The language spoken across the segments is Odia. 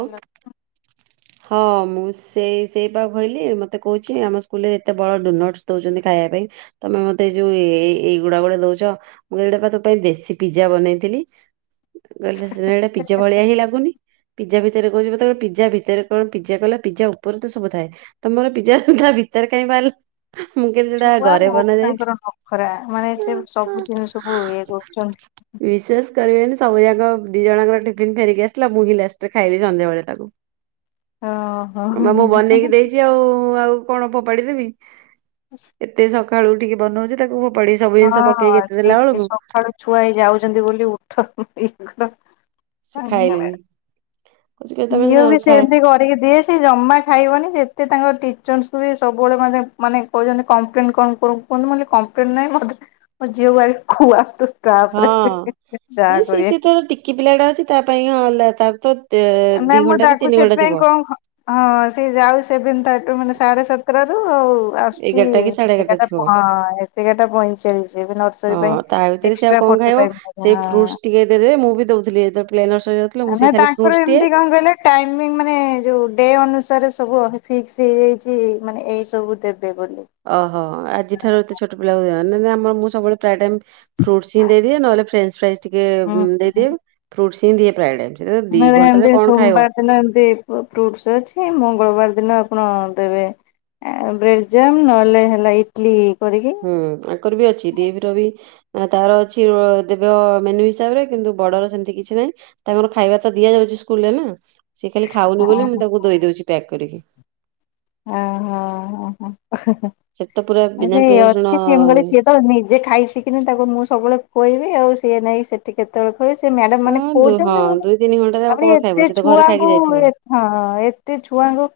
ହାଲୋ। ହଁ ମୁଁ ସେଇ ସେଇ ପା କହିଲି ମତେ କହୁଚି ଆମ ସ୍କୁଲରେ ଏତେ ବଡ଼ଡ଼ିନର୍ସ ଦଉଚନ୍ତି ଖାଇବା ପାଇଁ ତମେ ମତେ ଏ ଯୋଉ ଏ ଏଇଗୁଡା ଗୁଡେ ଦଉଛ ମୁଁ ଏଇଟା ବା ତୋ ପାଇଁ ଦେଶୀ ପିଜା ବନେଇଥିଲି। କଇଲେ ସେଉଡ଼ା ପିଜା ଭଳିଆ ହିଁ ଲାଗୁନି ପିଜା ଭିତରେ କହୁଛି ମତେ ପିଜା ଭିତରେ କଣ ପିଜା କଲା ପିଜା ଉପରେ ତ ସବୁଥାଏ। ତମର ପିଜା ତା ଭିତରେ କାଇହିଁ ବାହାରିଲା। ମୁଁ କହିଲି ସେଟା ଛୁଆ ଘରେ ବହୁତୁ ବନା ଯାଇଛି ତାଙ୍କର ନଖରା ମାନେ ସେ ସବୁ ଜିନିଷକୁୁ ଇଏ କରୁଛନ୍ତି। ବିଶେଷ କରିବେନି ସବୁ ଯାକ ଦି ଜଣଙ୍କର ଟିଫିନ ଫେରିକି ଆସିଲ ମୁଁ ଵି ଲାଷ୍ଟ ଖାଇଲି ସନ୍ଧ୍ୟାବେଳେ ତାକୁ ହଁ ମୁଁ ହଁ। ବନେଇକି ଦେଇଛି। ଜି ଆଉ ଆଉ କଣ ଫୋପାଡି ଦେବି ଏତେ ସକାଳୁ ଉଠିକି ବନଉଚି।। ତାକୁ ପଡି ସବୁ ଜିନଷ ହଁ ପକେଇକି ସେ ଦେଲାବେଳକୁ ସକାଳୁ ଛୁଆ ହେଇ ଯାଉଚନ୍ତି ବୋଲି ଉଠ ଇଏ କର ସେ ଖାଇଲେନି। କହୁଛି କି ଧନ୍ୟବାଦ ତମେ ଝିଅ ବି ଖାଇ ସେମିତି କରିକି ଦିଏ। ସେ ଜମା ଖାଇବନି ସେତେ ତାଙ୍କ ଟିଚର୍ସକୁ ବି ସବୁବେଳେ ମେ ମାନେ କହୁଛନ୍ତି କମ୍ପ୍ଲେନ କଣ କରୁ ମୁଁ କଇଲି କମ୍ପ୍ଲେନ ନାହିଁ ମତେ ମୋ ଝିଅକୁ ଆଗେ ଖୁଆନ୍ତୁ। ହଁ। ତାପରେ ଚା କରିବେ କି ପିଲା ଟା ଅଛି ତା ପାଇଁ ହଁଲା ତା ତ ଦି ନାଇଁ ମୁଁ ଘଣ୍ଟା କି ତାକୁ ତିନି ଘଣ୍ଟା ସେଥିପାଇଁ ଥିବ। କଣ ହଁ ସେ ଯାଉ ସେବିନ ତୁ ମାନେ ସାଢେ ସାତଟାରୁ ଆଉ ଆସୁଛି ଏଗାରଟା କି ସାଢେ ଏଗାରଟା ଏଗାର ଥିବ ଟା ପଇଁ ପଇଁଚାଳିଶ ଏବେ ନର୍ସରୀ ହଁ ପାଇଁ। ତା ଭିତରେ ସେ ଆଉ ଏକ୍ସଟ୍ରା କଅଁ ଫୋର୍ଟି ଖାଇବ ଫାଇଭ୍ ହଁ ସେଇ ଫ୍ରୁଟସ୍ ଟିକେ ଦେଇ ଦେବେ ମୁଁ ବି ଦଉଥିଲି ପ୍ଲେ, ନର୍ସ ଯା ଆମେ ତାଙ୍କର ଏମିତି କଣ କଇଲେ। ଟାଇମିଙ୍ଗ ମାନେ ଯଉ ଡେ ଅନୁସାରେ ସବୁ ଫିକ୍ସ ହେଇଯାଇଛି ମାନେ ଏଇ ସବୁ ଦେବେ ବୋଲି। ଓହୋ ଆଜି ଠାରୁ ଏତେ ଛୋଟ ପିଲା କୁ ଦିଅନି ନା ମୁଁ ଆମର ସବୁବେଳେ ପ୍ରାଏଟାଇମ୍ ଫ୍ରୁଟସ୍ ଦେଇଦିଏ ନ ହେଲେ ଫ୍ରେଞ୍ଚ ଫ୍ରାଇଜ୍ ଟିକେ ହୁଁ ଦେଇଦିଏ ଫ୍ରୁଟସ୍ ହିଁ ଦିଏ ପ୍ରାୟ ଟାଇମ୍। ସେ ଦି ମାନେ ଏମତି ଘଣ୍ଟାରେ କଣ ଖାଇବ। ସୋମବାର ଦିନ ଏମିତି ଫ୍ରୁଟସ୍ ଅଛି ମଙ୍ଗଳବାର ଦିନ ଆପଣ ଦେବେ। ଆ ବ୍ରେଡ୍ ଜାମ୍ ନହେଲେ ହେଲା ଇଟଲି କରିକି। ହୁଁ, ଆଙ୍କର ବି ଅଛି ଡିଏଭି ର ବି ତାର ଅଛି ଦେବ ମେନ୍ୟୁ ହିସାବରେ କିନ୍ତୁ ବଡର ସେମିତି କିଛି ନାହିଁ। ତାଙ୍କର ଖାଇବା ତ ଦିଆ ଯାଉଛି ସ୍କୁଲ ରେ ନା ସି ଖାଲି ଖାଉନି ବୋଲି ମୁଁ ତାଙ୍କୁ ଦେଇ ଦଉଛି ପ୍ୟାକ୍ କରିକି। ଆହା ଆହା ସେଠି ତ ପୁରା ବିନା ପିଆଜ ହା ରସୁଣ ଅଛି ସିଏ ମୁ କହିଲି ସିଏ। ତ ନିଜେ ଖାଇସିିକିନି ତାକୁ ମୁଁ ସବୁବେଳେ ଖୁଏଇବି ଆଉ ସିଏ ନାଇଁ ସେଠି ସେଠି କେତେବେଳେ କହେ ସେ ମ୍ୟାଡାମ ଅଁ, ମାନେ ଦୁ ହଁ ଖୋଉଛନ୍ତି ଘଣ୍ଟାରେ ଆଉ ତାପରେ କଣ ଖାଇବ? ଏତେ ସେ ତ ଘରେ ଖାଇକି ଛୁଆଙ୍କୁ ହଁ, ଯାଇଥିବ। ଏତେ ଛୁଆଙ୍କୁ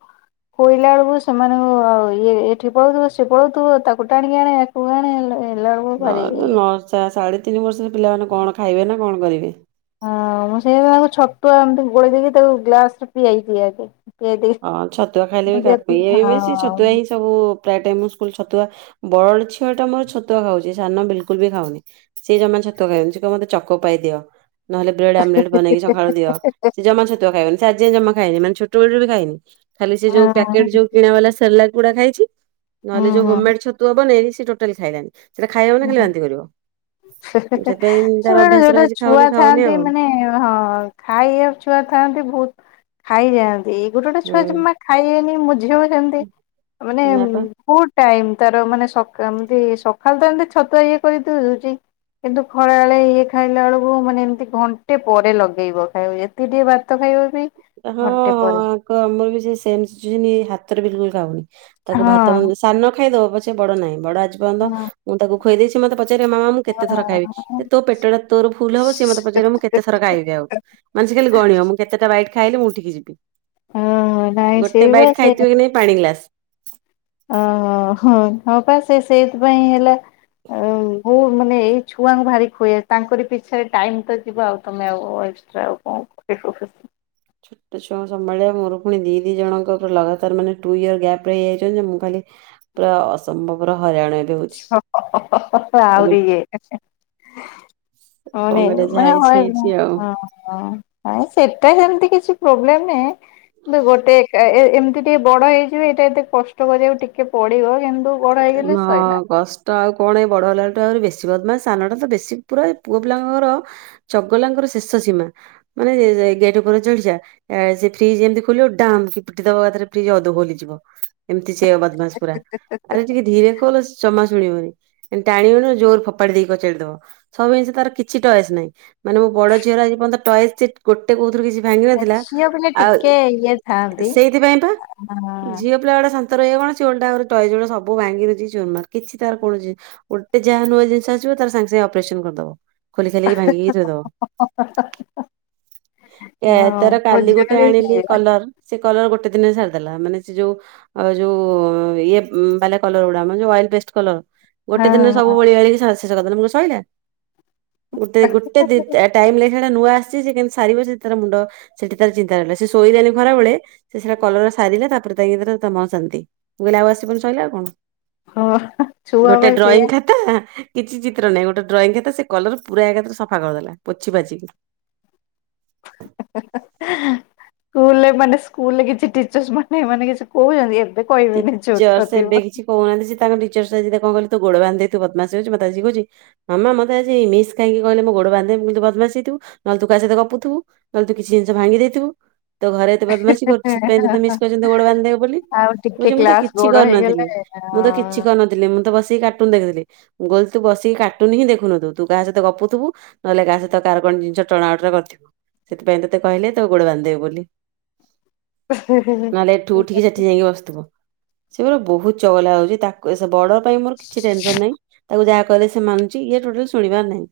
ଖୋଇଲା ବେଳକୁ ସେମାନଙ୍କୁ ଆଉ ଇଏ ଏଠି ପଳଉଥିବ ସିଏ ପଳଉଥିବ ତାକୁ ଟାଣିକି ଆକୁ ଆଣେ ଆଣେ। ହେଲା ବେଳକୁ ଭାରି ହଁ, ଇଏ। ନଚା ସାଢ଼େ ତିନି ବର୍ଷରେ ପିଲାମାନେ କଣ ଖାଇବେ ନା କଣ କରିବେ। ହଁ, ମୁଁ ସେଇ ଯୋଗୁ ତାକୁ ଛତୁଆ ଏମିତି ଗୋଳେଇ ଦେଇକି ତାକୁ ଗ୍ଲାସ ରେ ପିଆଇବି ଆଗେ। ପିଆଇ ଦେଇକି ହଁ, ଛତୁଆ ଖାଇଲେ ମୁଁ ବି କାଫି ଯେତିକି ଏଇ ବେଶି ଛତୁଆ ହିଁ ହଁ ସବୁ ପ୍ରାୟ ଟାଇମ୍ ମୁଁ ସ୍କୁଲ ଛୁତୁଆ ବଡ ଝିଅ ଟା ମୋର ଛତୁଆ ଖାଉଛି ସାନ ବିଲ୍ କୁଲ୍ ବି ଖାଉନି। ସିଏ ଜମା ଛତୁଆ ଖାଇବନି ସେ କହିବ ମତେ ଚକୋ ପାଇଦିଅ। ନ ହେଲେ ବ୍ରେଡ ଆମଲେଟ୍ ବନେଇକି ସଖାଳୁ ଦିଅ, ସେ ଜମା ଛତୁଆ ଖାଇବନି, ସେ ଆଜି ଯାଏ ଜମା ଖାଇନି ମାନ ଛୋଟ ବେଳରେ ବି ଖାଇନି। ଖାଲି ସେ ଯୋଉ ପ୍ୟାକେଟ୍ ହଁ ଯୋଉ କିଣା ବାଲା ସେରଲାକ ଗୁଡା ଖାଇଛି ନ ହେଲେ ହୁଁ ଯୋଉ ହୁଁ ହୋମ୍ ମେ ଡ୍ ଛତୁ ତୁ ହବ ନେଇ ଟୋଟାଲି ଖାଇଲାନି ସେଟା ଖାଇବ ନା ଖାଲି ବାନ୍ତି କରିବ। ହେ ହେ ସେଥିପାଇଁ ତାର ସେବେ ଅଭ୍ୟାସ ଯୋଉଟା ରହିଛି ଛୁଆ ଖାଉନି ଖାଉନି ଥାଆନ୍ତି ଆଉ ମାନେ ହଁ। ଖାଇବା ଛୁଆ ଥାଆନ୍ତି ବହୁତ ଖାଇଯାଆନ୍ତି ଏଇ ଗୋଟେ ଗୋଟ ଛୁଆ ହୁଁ। ଜମା ଖାଇବେନି ମୋ ଝିଅ ସେମ୍ ତି ମାନେ ନା ପା ବହୁତ୍ ଟାଇମ୍ ତାର ମାନେ ସଖା, ଏମତି ସଖା ଖାଲି ତ ଏମତି ଛତୁଆ ଇଏ କରିକି ଦେଇ ଦଉଛି। କିନ୍ତୁ ଖରାବେଳେ ଇଏ ଖାଇଲା ବେଳକୁ ମାନେ ଏମିତି ଘଣ୍ଟେ ପରେ ଲଗେଇବ ଖାଇବ ଏତ୍ ସିଏ ଟିକେ ଭାତ ଖାଇବ ବି ହଁଁ, ଘଣ୍ଟେ ପରେ ଆଙ୍କ ଆମର ବି ସେମ୍ ଶିଚୁଏସନ ଇଏ ହାତରେ ବିଲ୍ କୁଲ ଖାଉନି ତାକୁ ହଁ ଭାତ ମନ୍ଦ୍ ସାନ ଖାଇଦବ ପଛେ ବଡ ନାହିଁ, ବଡ ଆଜି ପର୍ଯ୍ୟନ୍ତ ହଁ ମୁଁ ତାକୁ ଖୋଇ ଦେଇଛି, ମତେ ପଚାରିବ ମାମା ମୁଁ କେତେଥର ଖାଇବି। ହଁ ଯେ ତୋ ପେଟ ଟା ତୋର ଫୁଲ୍ ହବ ସିଏ ମତେ ପଚରିବ ମୁଁ କେତେଥର ଖାଇବି ଆଉ ମାନେ ଖାଲି ଗଣିବ ମୁଁ କେତେଟା ବାଇଟ ଖାଇଲେ ମୁଁ ଉଠିକି ଯିବି ହଁ ନାଇଁ ସେଇ ଗୋଟେ ବା ବାଇଟ ଖାଇଥିବ କି ନାଇ ପାଣି ଗ୍ଲାସ୍ ଅହିଁ ହଁପା ସେ ସେଇଥିପାଇଁ ହେଲା ବହୁତ ମାନେ ଏଇ ଛୁଆଙ୍କୁ ଭାରି ଖୁଆ ବା ତାଙ୍କରି ପିଛା ରେ ଟାଇମ ତ ଯିବ ଆଉ ତମେ ଆଉ ଏକ୍ସଟ୍ରା ଆଉ କଣ ଏ ହୋ ହୋ। ଛୋଟ ଛୁଆ ସମ୍ଭାଳିବା ମୋର ପୁଣି ଦି ଦି ଜଣଙ୍କ ଲଗାତାର ମାନେ ଟୁ ଇୟର ଗ୍ୟାପ୍ ରେ ହେଇ ଯାଇଛନ୍ତି ମୁଁ ଖାଲି ପୁରା ଅସମ୍ଭବର ହଇରାଣ ହେଲି। ହ ହ ହ ଆହୁରି ଇଏ ହେ ହେ। ହଁ, କଣ କରିବା ନେଇନୁ ଯାହା ମାନେ ହେଇଛି ହଁ ହେଇଛି ଆଉ। [inaudible] ହଁ, ନାଇ ସେଟା ସେମିତି କିଛି ପ୍ରୋବ୍ଲେମ ନୁହେଁ। କିନ୍ତୁ ଗୋଟେ ଏ ଏମିତି ଟିକେ ବଡ ହେଇଯିବେ ଏଇଟା ଏତେ କଷ୍ଟ କରିବାକୁ ଟିକେ ପଡିବ ଏମତି ହିଁ ଅଗଷ୍ଟ। ତ ଆଉ କଣ ଏ ବଡ଼ ହେଲାଟୁ ଆହୁରି ବେଶୀ ବଦମାସ୍ ସାନଟା ତ ବେଶୀ ପୁରା ପୁଅ ପିଲାଙ୍କର ଚଗଲାଙ୍କର ଶେଷ ସୀମା ମାନେ ଗେଟ ଉପରେ ଚଢି ଯା ସେ ଫ୍ରିଜ ଏମିତି ଖୋଲିବ ଡାମ୍ କି ପିଟି ଦବା ଫ୍ରିଜ ଅଧ ଖୋଲିଯିବ ଏମିତି ସେ ବଦ ବାସ ପୁରା ଆରେ ଟିକେ ଧୀରେ ଖୋଲ୍ ସେ ଜମା ଶୁଣିବନି ଏମତି ଟାଣିବୁ ମାନି ଜୋର ଫୋପାଡି ଦେଇକି କଚାଡି ଦବ। ସବୁ ଜିନିଷ ତାର କିଛି ଟଏଜ ନାହିଁ ମାନେ ମୋ ବଡ ଝିଅର ପର୍ଯ୍ୟନ୍ତ ଟଏଜ ଗୋଟେ କହୁଉଥିରୁ କିଛି ଭାଙ୍ଗି ନଥିଲା ଝିଅ ପିଲା ଆଉ ଟିକେ ଇଏ ଥାଆନ୍ତି ସେଇଥିପାଇଁ ପା ହଁ ଝିଅ କୁ ପିଲା ଗୁଡାଶାନ୍ତ ରହିବେ କଣ ସେ ଓଲଟା ଟଏଜ ଗୁଡାକ ସବୁ ଭାଙ୍ଗି ରୁଜିଚୁରୁମାର କିଛି ତାର କୋଣସି ଗୋଟେ ଯାହା ନୂଆ ଜିନିଷ ଆସିବ ତାର ସାଙ୍ଗେ ସାଙ୍ଗେ ଅପରେସନ କରିଦବ। ଖୋଲିଖାଲି କି ଭାଙ୍ଗି ଥୋଇଦେବ। ଏ ହଁ ତାର ମୋ କାଲି ଝିଅ ଗୋଟେ ବି ଆଣିଲି ସେଇଆ କଲର। ସେ କଲର ଗୋଟେ ଦିନ ସାରିଦେଲା ମାନେ ସେ ଯୋଉ ଯୋଉ ଇଏ ଉଁ ବାଲା କଲର ୱାଇପେଷ୍ଟ କଲର ଗୋଟେ ଦିନରେ ସବୁ ହଁ ବୋଳିବାଳୀ ଶେଷ କରିଦେଲା ମୁଁ ସଇଲା। ଗୋଟେ ଗୋଟେ ଦି ଟାଇମ୍ ନାହିଁ। ହେଡା ନୂଆ ଆସିଛି ସେ କେମିତି ସାରିବ ସେ ତାର ମୁଣ୍ଡ ସେଠି ତାର ଚିନ୍ତା ରହିଲା ସେ ଶୋଇଲାଣି ଖରାବେଳେ ଏତେ ସାରା କଲର ସାରିଲା ତାପରେ ତା ପରେ ତ ଇଏ ତାର ତା ମନ ଶାନ୍ତି ମୁଁ କହିଲିନି ଆଉ ଆସିବୁନି। ସହିଲା ଆଉ କଣ ହଁ ଛୁଆ ଗୋଟେ ବା ସେଇଆ ଡ୍ରଇଁ ଖା ଖାତା କିଛି ଚିତ୍ର ନାହିଁ ଗୋଟେ ଡ୍ରଇଁ ଖାତା ସେ କଲର ପୁରା ଏକାଥରେ ସଫା କରଦେଲା ପୋଛି ପାଛି। ସ୍କୁଲ ମାନେ ସ୍କୁଲରେ କିଛି ଟିଚରସ୍ ମାନେ ମାନେ କିଛି କହୁଛନ୍ତି? ସେ କହିବେନି ଟିଚର୍ସ ଛୋଟ ଏବେ ଥିବ। କିଛି କହୁନାହାନ୍ତି ସେ ତାଙ୍କ ଟିଚର ଆଜି ତାକୁ କଣ କହିଲେ ତୁ ଗୋଡ଼ ବାନ୍ଧି ଦେଇ ତୁ ବଦମାସୀ ହଉଛୁ ମତେ ଆସିକି କହୁଛି ମାମ ମତେ ଆଜି ମିସ୍ କାହିଁକି କହିଲେ ମୁଁ ଗୋଡବାନ୍ଧିଦେବେ ମୁଁ କହିଲି ତୁ ବଦମାସୀ ହେଇଥିବ ନହେଲେ ତୁ କାହା ସହିତ ଗପୁଥିବୁ। ନହେଲେ ତୁ କିଛି ଜିନିଷ ଭାଙ୍ଗି ଦେଇଥିବୁ ତୁ ଘରେ ଏତେ ବଦମାସୀ କରୁଛୁ ସେଥିପାଇଁ ତତେ ମିସ୍ କହିଛନ୍ତି ତୁ ଗୋଡ ବାନ୍ଧି ଦେବେ ବୋଲି। ଆଉ ଟିକେ କହୁଛି ମୁଁ ତ କ୍ଲାସ କିଛି ବଡ ହେଇଗଲେ କରିନଥିଲି ମୁଁ ତ କିଛି କରିନଥିଲି ମୁଁ ତ ବସିକି କାର୍ଟୁନ ଦେଖୁଥିଲି। ମୁଁ କହିଲି ତୁ ବସିକି କାର୍ଟୁନ ହିଁ ଦେଖୁନଥିବୁ ତୁ କାହା ସହିତ ଗପୁଥିବୁ। ନହେଲେ କାହା ସହିତ କାର କଣ ଜିନିଷ ଟଣାଓଟରା କରିଥିବୁ। ସେଥିପାଇଁ ତତେ କହିଲେ ତୋ ଗୋଡ ବାନ୍ଧିଦେବେ ବୋଲି। ହଁ। ନହେଲେ ଏଠୁ ଉଠିକି ସେଠି ଯାଇକି ବସିଥିବୁ। ସେ ପୁରା ବହୁତ ଚଗଲା ହଉଛି ତାକୁ ସେ ବଡ଼ ପାଇଁ ମୋର କିଛି ଟେନସନ ନାହିଁ ତାକୁ ଯାହା କହିଲେ ସେ ମାନଛି ଇଏ ଟୋଟାଲ ଶୁଣିବାର ନାହିଁ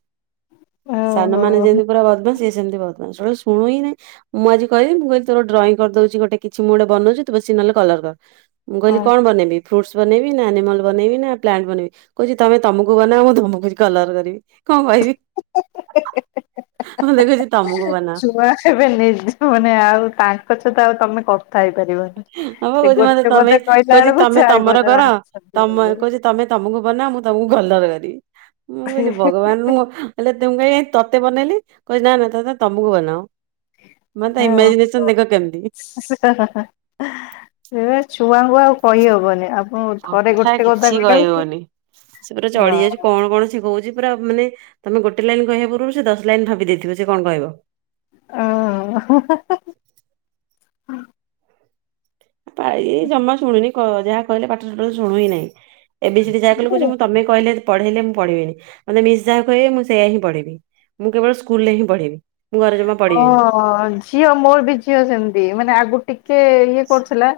ସାନ ମାନେ ଓହୋ ଯେମତି ପୁରା ବଦମାସ୍ ସିଏ ସେମିତି ବଦମାସ ଟୁଟାଲ ଶୁଣୁ ନାହିଁ। ମୁଁ ଆଜି କହିଲି ମୁଁ କହିଲି ତୋର ଡ୍ରଇଂ କରଦଉଛି ଗୋଟେ କିଛି ମୁଁ ଗୋଟେ ବନଉଛି ତୁ ବସିକି ନହେଲେ କଲର କର। ମୁଁ କହିଲି ହଁ କଣ ବନେଇବି? ଫ୍ରୁଟ୍ସ ବନେଇବି ନା ଆନିମଲ ବନେଇବି ନା ପ୍ଲାଣ୍ଟ ବନେଇବି କହୁଛି ତମେ ତମକୁ ବନାଅ ମୁଁ ତମକୁ କଲର କରିବି। କଣ କହିବି ମତେ କହୁଛି ତମକୁ ବନାଅ। ଛୁଆ ଏବେ ନିଜ ମାନେ ଆଉ ତାଙ୍କ ସହିତ ଆଉ ତମେ କ ଥା ହେଇପାଇପାରିବନି ହଁ ବା ସେ କହୁଛି ମତେ ଗୋଟେ ତମେ ପଦ କହିଲା କହୁଛି ବେଳକୁ ତମେ ତମର ଚାରିପଦର କର ଆସାଂର ତମ ମିଳିବେ। କହୁଛି ତମେ ତମକୁ ବନାଅ ମୁଁ ତମକୁ କଲର କରିବି ମୁଁ କହିଲି ଭଗବାନ ମୁଁ ହେଲେ ତୁମ୍ କାଇଁ ତତେ ବେନେଇଲେ କହୁଛି ନା ନା ତତେ ତମକୁ ବନାଅ। ମାନେ ତା ଓହୋ ଇମାଜିନେସନ ଦେଖ କେମିତି। [unintelligible] [inaudible] ଏବେ ଛୁଆଙ୍କୁ ଆଉ କହିହବନି ଆଉ। କଥା କିଛି କହିହବନି ସେ ପୁରା ହଁ। ଚଡି ଯାଇଛି କଣ କଣ ସେ କହୁଛି। ପୁରା ମାନେ ତମେ ଗୋଟେ ଲାଇନ୍ କହିବା ପୂର୍ବରୁ ସେ ଦଶ ଲାଇନ୍ ଭାବି ଦେଇଥିବେ ସେ କଣ କହିବ। ଓହୋ। ପାହି ଜମା ଶୁଣୁନି କ ଯାହା କହିଲେ ପାଠ ଟୁଟାଲ ଶୁଣୁହିଁ ନାହିଁ। ଏ ବି ସି ଡି ଯାହା କହିଲେ କହୁଛି ମୁଁ ତମେ କହିଲେ ପଢେଇଲେ ମୁଁ ପଢିବିନି। ମତେ ମିସ୍ ଯାହା କହିବେ ମୁଁ ସେୟା ହିଁ ପଢ଼ିବି ମୁଁ କେବଳ ସ୍କୁଲରେ ହିଁ ପଢ଼ିବି ମୁଁ ଘର ଜମା ପଢ଼ିବିନି। ହଁ ଝିଅ ମୋର ବି ଝିଅ ସେମିତି ମାନେ ଆଗରୁ ଟିକେ ଇଏ କରୁଥିଲା।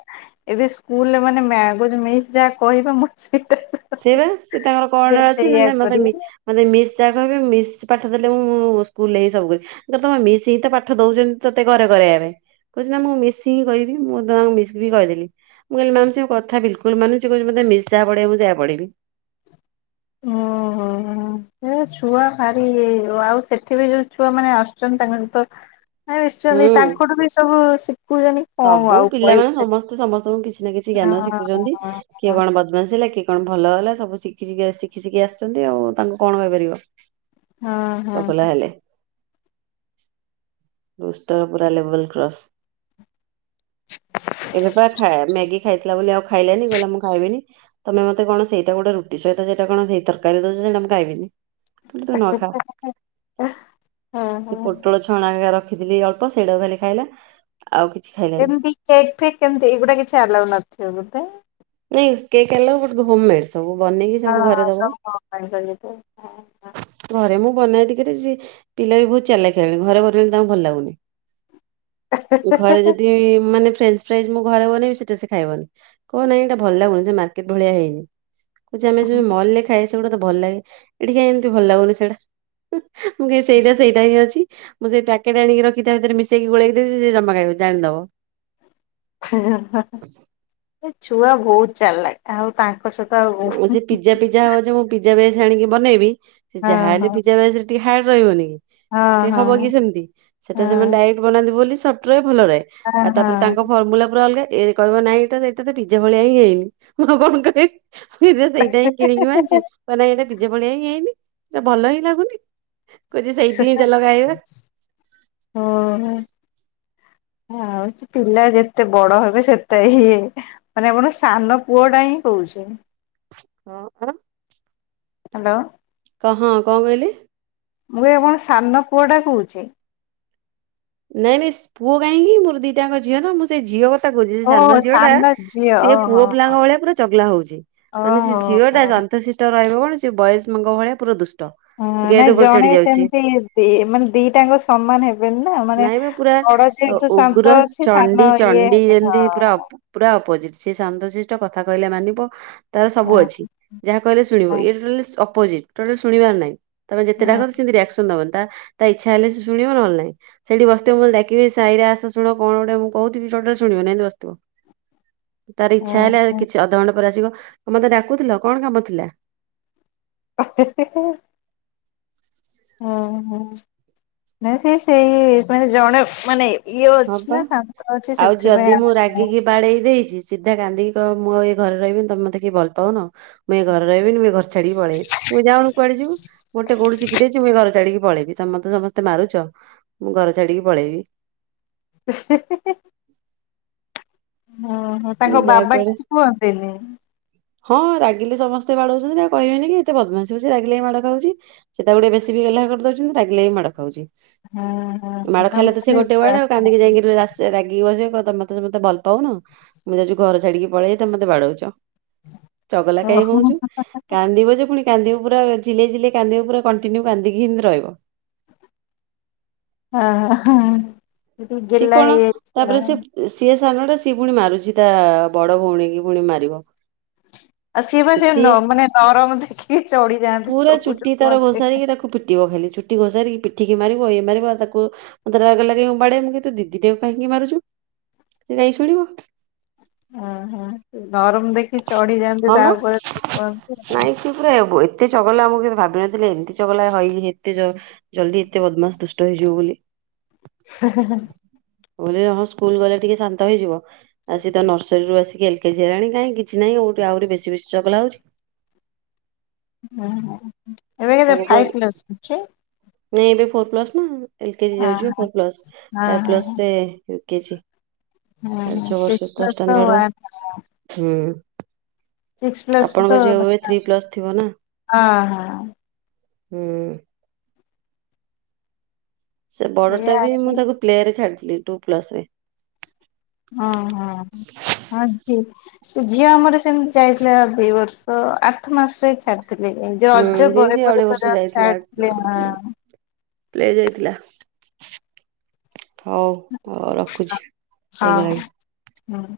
ଏବେ ସ୍କୁଲରେ ମାନେ ମା ମିସ୍ ଯାହା କହିବେ ମୁଁ ସେଇଠା ସେଇ ବା ସେ ତାଙ୍କର କଣ ଅଛି ନା ନା ମତେ କରିବେ ମି ମୋତେ ମିସ୍ ଯାହା କହିବେ ମିସ୍ ପାଠ ଦେଲେ ମୁଁ ସ୍କୁଲରେ ହିଁ ସବୁ କରି ତମେ ମିସ୍‌ ହିଁ ତ ପାଠ ଦଉଛନ୍ତି ତତେ ଘରେ କରିବା ପାଇଁ। କହୁଛି ନା ମୁଁ ମିସ୍‌ ହିଁ କହିବି ମୁଁ ତାଙ୍କ ମିସ୍‌ ବି କହିଦେଲି। ମୁଁ କହିଲି ମାମ ସେ କଥା ବିଲକୁଲ ମାନୁଛି କହୁଛି ମତେ ମିସ୍‌ ଯା ପଡେଇବ ମୁଁ ସେଇହା ପଡିବି। ହଁ ହଁ। ସେ ଛୁଆ ଭାରି ଆଉ ସେଠି ବି ଯୋଉ ଛୁଆ ମାନେ ଆସୁଛନ୍ତି ତାଙ୍କ ସହିତ ମାନେ ମିଶୁଛନ୍ତି ହୁଁ। ତାଙ୍କଠୁ ବି ସବୁ ଶିଖୁଛନ୍ତି। କଣ ସବୁ ଆଉ କହିବୁ ପିଲାମାନେ ସେ ସମସ୍ତେ ସମସ୍ତଙ୍କୁ କିଛି ନା କିଛି ହଁ ଜ୍ଞାନ ଶିଖୁଛନ୍ତି। ହଁ କିଏ କଣ ବଦମାସି ହେଲା କିଏ କଣ ଭଲ ହେଲା ସବୁ ଶିଖି ଶିଖା ଶିଖି ଶିଖା ଆସୁଛନ୍ତି ଆଉ ତାଙ୍କୁ କଣ କହିପାରିବ ହଁ ହଁ ହଁ। ଚଗଲା ହେଲେ। ଦୁଷ୍ଟର ପୁରା ଲେବୁଲ କ୍ରସ୍। ଏବେ ପା ଖା ମ୍ୟାଗି ଖାଇଥିଲା ବୋଲି ଆଉ ଖାଇଲାନି କହିଲା ମୁଁ ଖାଇବିନି। ତମେ ମତେ କଣ ସେଇଟା ଗୋଟା ରୁଟି ସହିତ ସେଇଟା କଣ ସେଇ ତରକରୀ ଦଉଛ ସେଟା ମୁଁ ଖାଇବିନି। ଟୋଟାଲି ତୁ ନ ଖା। ସେ ହଁ। ପୋଟଳ ଛଣା ହେଇକା ରଖିଥିଲି ଅଳ୍ପ ସେଇଟାକୁ ଖାଲି ଖାଇଲା। ଆଉ କିଛି ଖାଇଲାନି କେମତି କେକ୍ ଫେକ୍ କେମତି ଏଇଗୁଡା କିଛି ଆଉ ନଥିବ ବୋଧେ? ନାଇଁ cake allow but home mades. ସବୁ ବନେଇକି ସବୁ ହଁ ଘରେ ଦବ। ସବୁ ବ [unintelligible] ଘରେ ମୁଁ ବନାଏ ଟିକେ ଯେ ସେ ପିଲା ବି ବହୁତ ଚାଲାଖ୍ ହେଲେଣି ଘରେ ବନେଇଲେ ତାଙ୍କୁ ଭଲ ଲାଗୁନି। ଘରେ ଯ ଏ ଦି ମାନେ ଫ୍ରେଞ୍ଚ ଫ୍ରାଇଜ ମୁଁ ଘରେ ବନେଇବି ସେଟା ସେ ଖାଇବନି। କହିବ ନାଇଁ ଏଇଟା ଭଲ ଲାଗୁନି ସେ ମାର୍କେଟ ଭଳିଆ ହେଇନି। କହୁଚି ଆମେ ଯୋଉ [unintelligible] ଖାଏ ସେଗୁଡା ତ ଭଲ ଲାଗେ ଏଠି କାଇଁ ଏମିତି ଭଲ୍ ଲାଗୁନି ସେଇଟା? ହିଁ ମୁଁ କହିବି ସେଇଟା ସେଇଟା ହିଁ ଅଛି। ମୁଁ ସେ ପ୍ୟାକେଟ୍ ଆଣିକି ରଖି ତା ଭିତରେ ମିଶେଇକି ଗୋଳାଇକି ଦେବି ସେ ଜମା ଖାଇବନି ଜାଣିଦବ। ଏ ଛୁଆ ବହୁତ୍ ଚାଲାଖ୍, ଆଉ ଆଉ ତାଙ୍କ ସହିତ ଆଉ ହଁ ସେ ପିଜା ପିଜା ହବଜେ ମୁଁ ପିଜାବେସ୍ ଆଣିକି ବନେଇବି ସେ ଯାହାହଲେ ହଁ ପିଜାବେସ୍ ରେ ଟିକେ ହାର୍ଡ ରହିବନି କି ହଁ ସିଏ ହଁ ହବ କି ସେମିତି, ସେଟା ସେମାନେ ଡାଇରେକ୍ଟ ବନାନ୍ତି ବୋଲି ସଫ୍ଟ ରହେ ଭଲ ରହେ ହଁ ହଁ ଆଉ ତାପରେ ହଁ ତାଙ୍କ ଫର୍ମୁଲା ପୁରା ଅଲଗା ଏ କହିବ ନାଇଁ ଏଇଟା ଏଇଟାତ ପିଜା ଭଳିଆ ହିଁ ହୋଇନି ମୁଁ କଣ କହିବି ମୁଁ କହିବି ସେଇଟାହିଁ କିଣିକି ମୁଁ ଆଣିଚି, କହିବ ନାଇଁ ଏଇଟା ପିଜା ଭଳିଆ ହେଇନି ଏଇଟା ଭଲ ହିଁ ଲାଗୁନି। କହୁଛି ସେଇଠି ସେଟା ହିଁ ଚାଲ ଖାଇବା। ହଁ। ଆଉଛି ପିଲା ଯେତେ ବଡ ହେବେ ସେତ ହିଏ ମାନେ ଆପଣଙ୍କ ସାନ ପୁଅ ଟା ହିଁ କହୁଚି। କଣ? ହାଲୋ। କ ହଁ କଣ କହିଲେ? ମୁଁ କହି ଆପଣଙ୍କ ସାନ ପୁଅଟା କହୁଚି? ନାଇଁ ନାଇଁ ପୁଅ କାହିଁକି ମୋର ଦିଟାଙ୍କ ଝିଅ ନା ମୁଁ ସେଇ ଝିଅ କଥା କହୁଛି ଓ ସାନ ଝିଅ ଟା ଝିଅ ସିଏ ଓହୋ ପୁଅ ପିଲାଙ୍କ ଭଳିଆ ପୁରା ଚଗଲା ହଉଚି। ମାନେ ସେ ଓହୋ ଝିଅ ହୋ ଟା ଶାନ୍ତଶିଷ୍ଟ ରହିବ କଣ ସେ ବୟସ ମଙ୍କ ଭଳିଆ ପୁରା ଦୁଷ୍ ହ ନାଇଁ ଜଣେ ସେମିତି ଦି ମାନେ ଦିଟାଙ୍କ ସମାନ ହେବେନି ନା ମାନେ ନାଇଁ ବା ପୁରା ବଡ ଅ, ଯେହେତୁ ଉଗ୍ର ଶାନ୍ତ ଅଛି ଚଣ୍ଡି ସାନ ଇଏ ଚଣ୍ଡି ହେବେ ଯେମିତି ପୁରା ହଁ। ଅପ- ପୁରା ଅପୋଜିଟ ସେ ଶାନ୍ତଶ୍ରିଷ୍ଟ କଥା କହିଲେ ମାନିବ ତାର ସବୁ ନାଇଁ ଅଛି। ଯାହା କହିଲେ ଶୁଣିବ, ଇଏ ଟୋଟାଲି ଅପୋଜିଟ ଟୋଟାଲ ଶୁଣିବାର ନାହିଁ। ତମେ ଯେତେ ଡାକ ସେମିତି ରିଆକ୍ସନ ଦବିନି ତା ଇଚ୍ଛା ହେଲେ ସେ ଶୁଣିବ ନହେଲେ ନାଇଁ। ସେଠି ବସିଥିବ ମୁଁ ଡାକିବି ସାଇରା ଆସ ଶୁଣ କଣ ଗୋଟେ ମୁଁ କହୁଥିବି ଟୋଟଲ ଶୁଣିବନି ଏମିତି ବସିଥିବ। ତାର ଇଚ୍ଛା ହେଲା କିଛି ଅଧଘଣ୍ଟା ପରେ ଆସିବ ତ ମତେ ଡାକୁଥିଲ କଣ କାମ ଥିଲା? [inaudible] ଓହୋ ନା ସେ ସେଇ ମାନେ ଜଣେ ମାନେ ଇଏ ହଁ ଅଛି ପା ନା ଶାନ୍ତ ଅଛି ଆଉ ଯଦି ସେଥିପାଇଁ ମୁଁ ଆର ରାଗିକି ବାଡେଇ ଦେଇଛି ସିଧା କାନ୍ଦିକି କହିବ ମୁଁ ଆଉ ଏ ଘରେ ରହିବିନି ତମେ ମତେ କେହି ଭଲ୍ ପାଉନ। ମୁଁ ଏ ଘରେ ରହିବନି ମୁଁ ଏ ଘର ଛାଡି ପଳେଇବି। ମୁଁ କହିବି ଯାଉନୁ କୁଆଡେ ଯିବୁ। ଗୋଟେ କୋଉଠୁ ଚିଖି ଦେଇଛି ମୁଇ ଘରଛାଡିକି ପଳେଇବି ତମେ ତ ସମସ୍ତେ ମାରୁଛ ମୁଁ ଘର ଛଡିକି ପଳେଇବି। [inaudible] [inaudible] ଓୁ ହୋ ମୁଁ ତାଙ୍କ ଯାହା ବାବା କୁଆଡେ କିଛି କୁହନ୍ତିନି? ହଁ ରାଗିଲି ସମସ୍ତେ ବାଡଉଛନ୍ତି ଆଉ କହିବନି କି ଏତେ ପଦ୍ମାସୀ ହଉଛି ରାଗିଲ ମାଡ଼ ଖାଉଛନ୍ତି। ସେଟା ଗୋଟ ବେଶି ଗଲା କରି ଦଉଛନ୍ତି ନା ରାଗିଲେ ବି ମାଡ଼ ଖାଉଛି। ହଁ ହଁ ମାଡ ନା ଖାଇଲେ ମୁଁ ତ ସେ କହିଲି ଗୋଟେ ଡ ଆଉ କାନ୍ଦିକି ଯାଇକି ସେ ରାଗି ବସ ତମତେ ତତେ ଭଲ ପାଉନ ମୁଁ ଯାଉଛି ଘର ଛାଡିକି ପଳେଇି ତମତେ ବାଡଉଛ। ଚଗଲା କାଇ ଓହୋ ହଁ। ହୋଉଛୁ? କାନ୍ଦିବ ଯେ ପୁଣି କାନ୍ଦିବ ପୁରାଝିଲେଇ ଜିଲେଇ କାନ୍ଦିବ ପୁରା କଣ୍ଟିନ୍ୟୁ କାନ୍ଦିକି ହିଁରହିବ ହ ସେ ଟିକେ ସିଏ ଗେଲ୍ହା କଣ ହେଇଯାଇଛି ତାପରେ ଆଉ ସେ ସିଏ ସାନଟା ସିଏ ପୁଣି ମାରୁଛି ତା ବଡ ଭଉଣୀ କି ପୁଣି ମାରିବ। ଆଉ ସିଏ ବା ସିଏ ମାନେ ନରମ ଦେଖିକି ଚଢ଼ି ଯାଆନ୍ତି ସବୁ। ଇଏ ବା ଖାଲି ଚୁଟି ଘୋସାରିକି ପିଠିକି ମାରିବ ଇଏ ମାରିବ ତାକୁ ମତେ ରାଗ ଲାଗିବ ମୁଁ ବାଡ଼େଇବି। ତୁ ଦିଦିଟା କାହିଁକି ମାରୁଛୁ ସେ କାଇଁ ଶୁଣିବ। ଆଁ ହାଁ ନରମ ଦେଖିକି ଚଢି ଯାଆନ୍ତି ତା ଉପରେ [unintelligible] ସେ ପୁରା ଏତେ ଚଗଲା ମୁଁ କେବେ ଭାବିି ନଥିଲି ଏମିତି ଚଗଲା ହେଇ ଏତେ ଜଲ୍ଦି ଏତେ ବଦମାସ ଦୁଷ୍ଟ ହେଇଯିବ ବୋଲି। ହେଁ ହେଁ ମୁଁ କହିଲି ହଁ ସ୍କୁଲ ଗଲେ ଟିକେ ଶାନ୍ତ ହେଇଯିବ ଆସ ତ ନର୍ସରୀରୁୁ ଆସ ଏଲ କେଜି ହେଲାଣି କାହିଁ କିଛି ନାହିଁ ଓଲଟି ଆହୁରି ବେଶୀ ବେଶୀ ଚଗଲା ହେଉଛି। ହୁଁ ଏବେ କେତେ ତାକୁ ଫାଇବ୍ କହିଲି କ୍ଲାସ ଅଛି। ନାଇଁ ଏବେ ଫୋର ପ୍ଲସ ନା ଏଲ କେଜି ଯାଉଚି ଫୋର କ୍ଲାସ ଫାଇଭ କ୍ଲାସ ରେ ଏଲ କେଜି ପାଞ୍ଚ ବର୍ଷରେ ତ ଷ୍ଟାଣ୍ଡର୍ଡ ହୁଁ ଆପଣଙ୍କ ଝିଅ ବି ଥ୍ରୀ କ୍ଲାସ ଥିବ ନା ହଁ ହୁଁ ସେ ବଡ ଟା ଏଇଆ ବି ମୁଁ ହଁ ତାକୁ ପ୍ଲେ ରେ ଛାଡିଥିଲି ଟୁ ପ୍ଲସ ରେ ହଁ ହଁ ହଁ ଝୀ ଝିଅ ଆମର ସେମିତି ଯାଇଥିଲା ଦୁଇ ବର୍ଷ ତ ଆଠ ମାସରେ ଛାଡିଥିଲେ ଯୋଉ ହୁଁ ରଜ ସେ ବି ପରେ ସେଇ ଅଢେଇ ପରେ ତ ବର୍ଷ ଯ ଛାଡିଥିଲେ ହ ଦିଆ ଯାଇଥିଲା ହଉ ହଉ ରଖୁଛି ହେଇଗଲାଣି ହଁ